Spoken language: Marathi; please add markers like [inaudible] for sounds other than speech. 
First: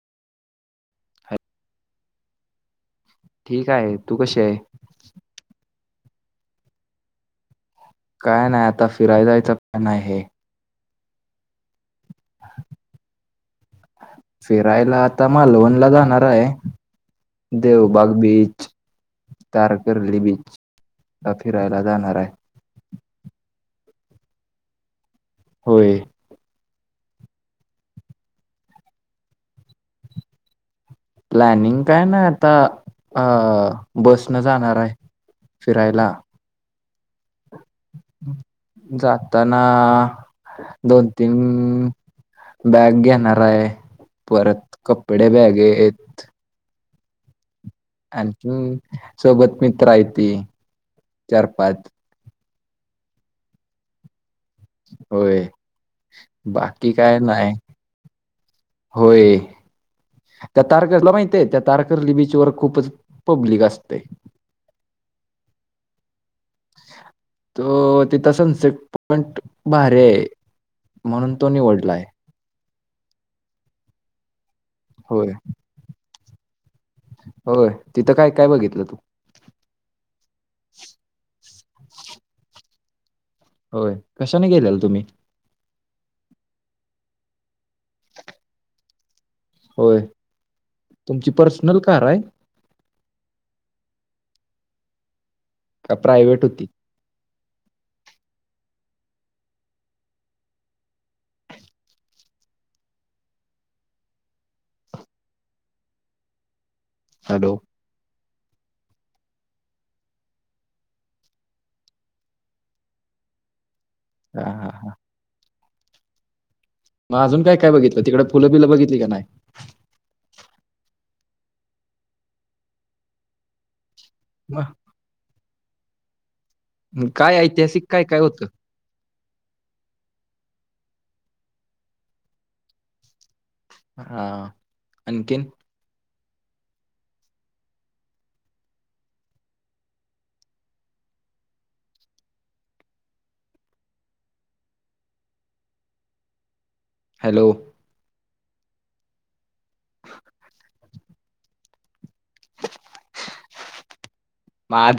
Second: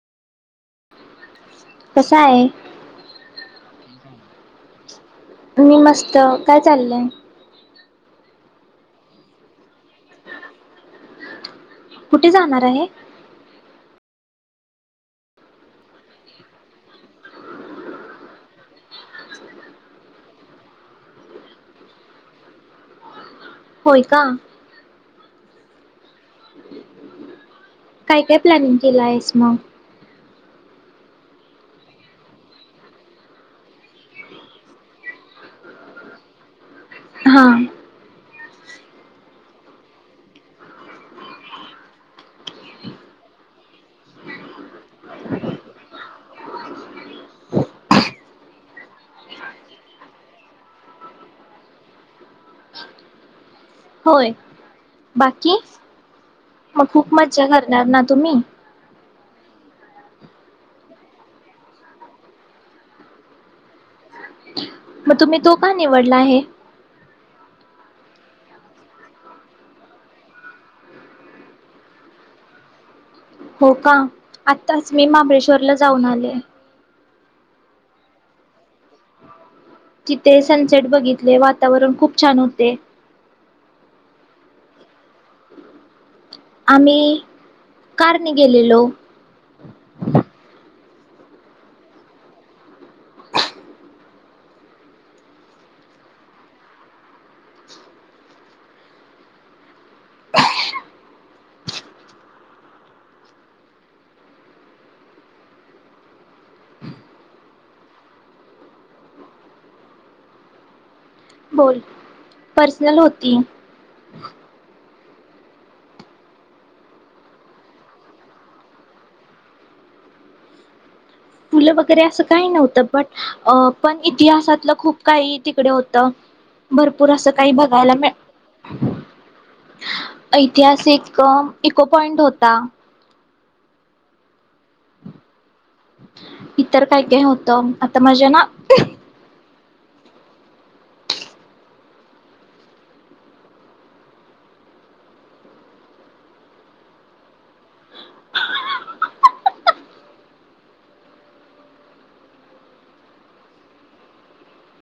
कसा आहे? ठीक आहे तू कशी आहे? मी मस्त. काय चाललंय आहे? काय नाही आता फिराय जायच प्लॅन आहे. कुठे जाणार आहे? फिरायला आता मालवणला जाणार आहे. देवबाग बीच, तारकर्ली बीचला फिरायला जाणार आहे. होय का. होय. काय काय प्लॅनिंग केलं आहेस मग? प्लॅनिंग काय नाय आता अह बसन जाणार आहे फिरायला. हा. जाताना दोन तीन बॅग घेणार आहे. परत कपडे बॅगेत आणखी सोबत मित्र आहे ती चार पाच होय. होय बाकी, मग बाकी खूप काय मज्जा नाही करणार ना तुम्ही? होय त्या तारकर्लीला माहितय त्या तारकर्ली बीचवर खूपच पब्लिक असते. मग तुम्ही तो का निवडला आहे? तो तिथं सनसेट पॉइंट भारी आहे म्हणून तो निवडलाय. हो का? आत्ताच मी होय महाबळेश्वरला जाऊन आले. [inaudible] होय तिथं काय काय बघितलं तू? तिथे सनसेट बघितले वा वातावरण खूप छान होते. बरं कशाने गेलेला तुम्ही? आम्ही कारने गेलेलो. होय तुमची पर्सनल कार आहे? का प्रायव्हेट होती. हॅलो. बोल, पर्सनल होती. हा हा हा. मग अजून काय काय बघितलं? तिकड फुलं बिलं बघितली का नाय? फुलं वगैरे असं काही नव्हतं बट अह पण इतिहासातलं खूप काही तिकडे होत मग भरपूर असं काय काही ऐतिहासिक बघायला काय काय होतं? मिळ ऐतिहासिक इको पॉइंट होता हा आणखीन इतर काय काय होतं आता माझ्या ना हॅलो [inaudible] माझ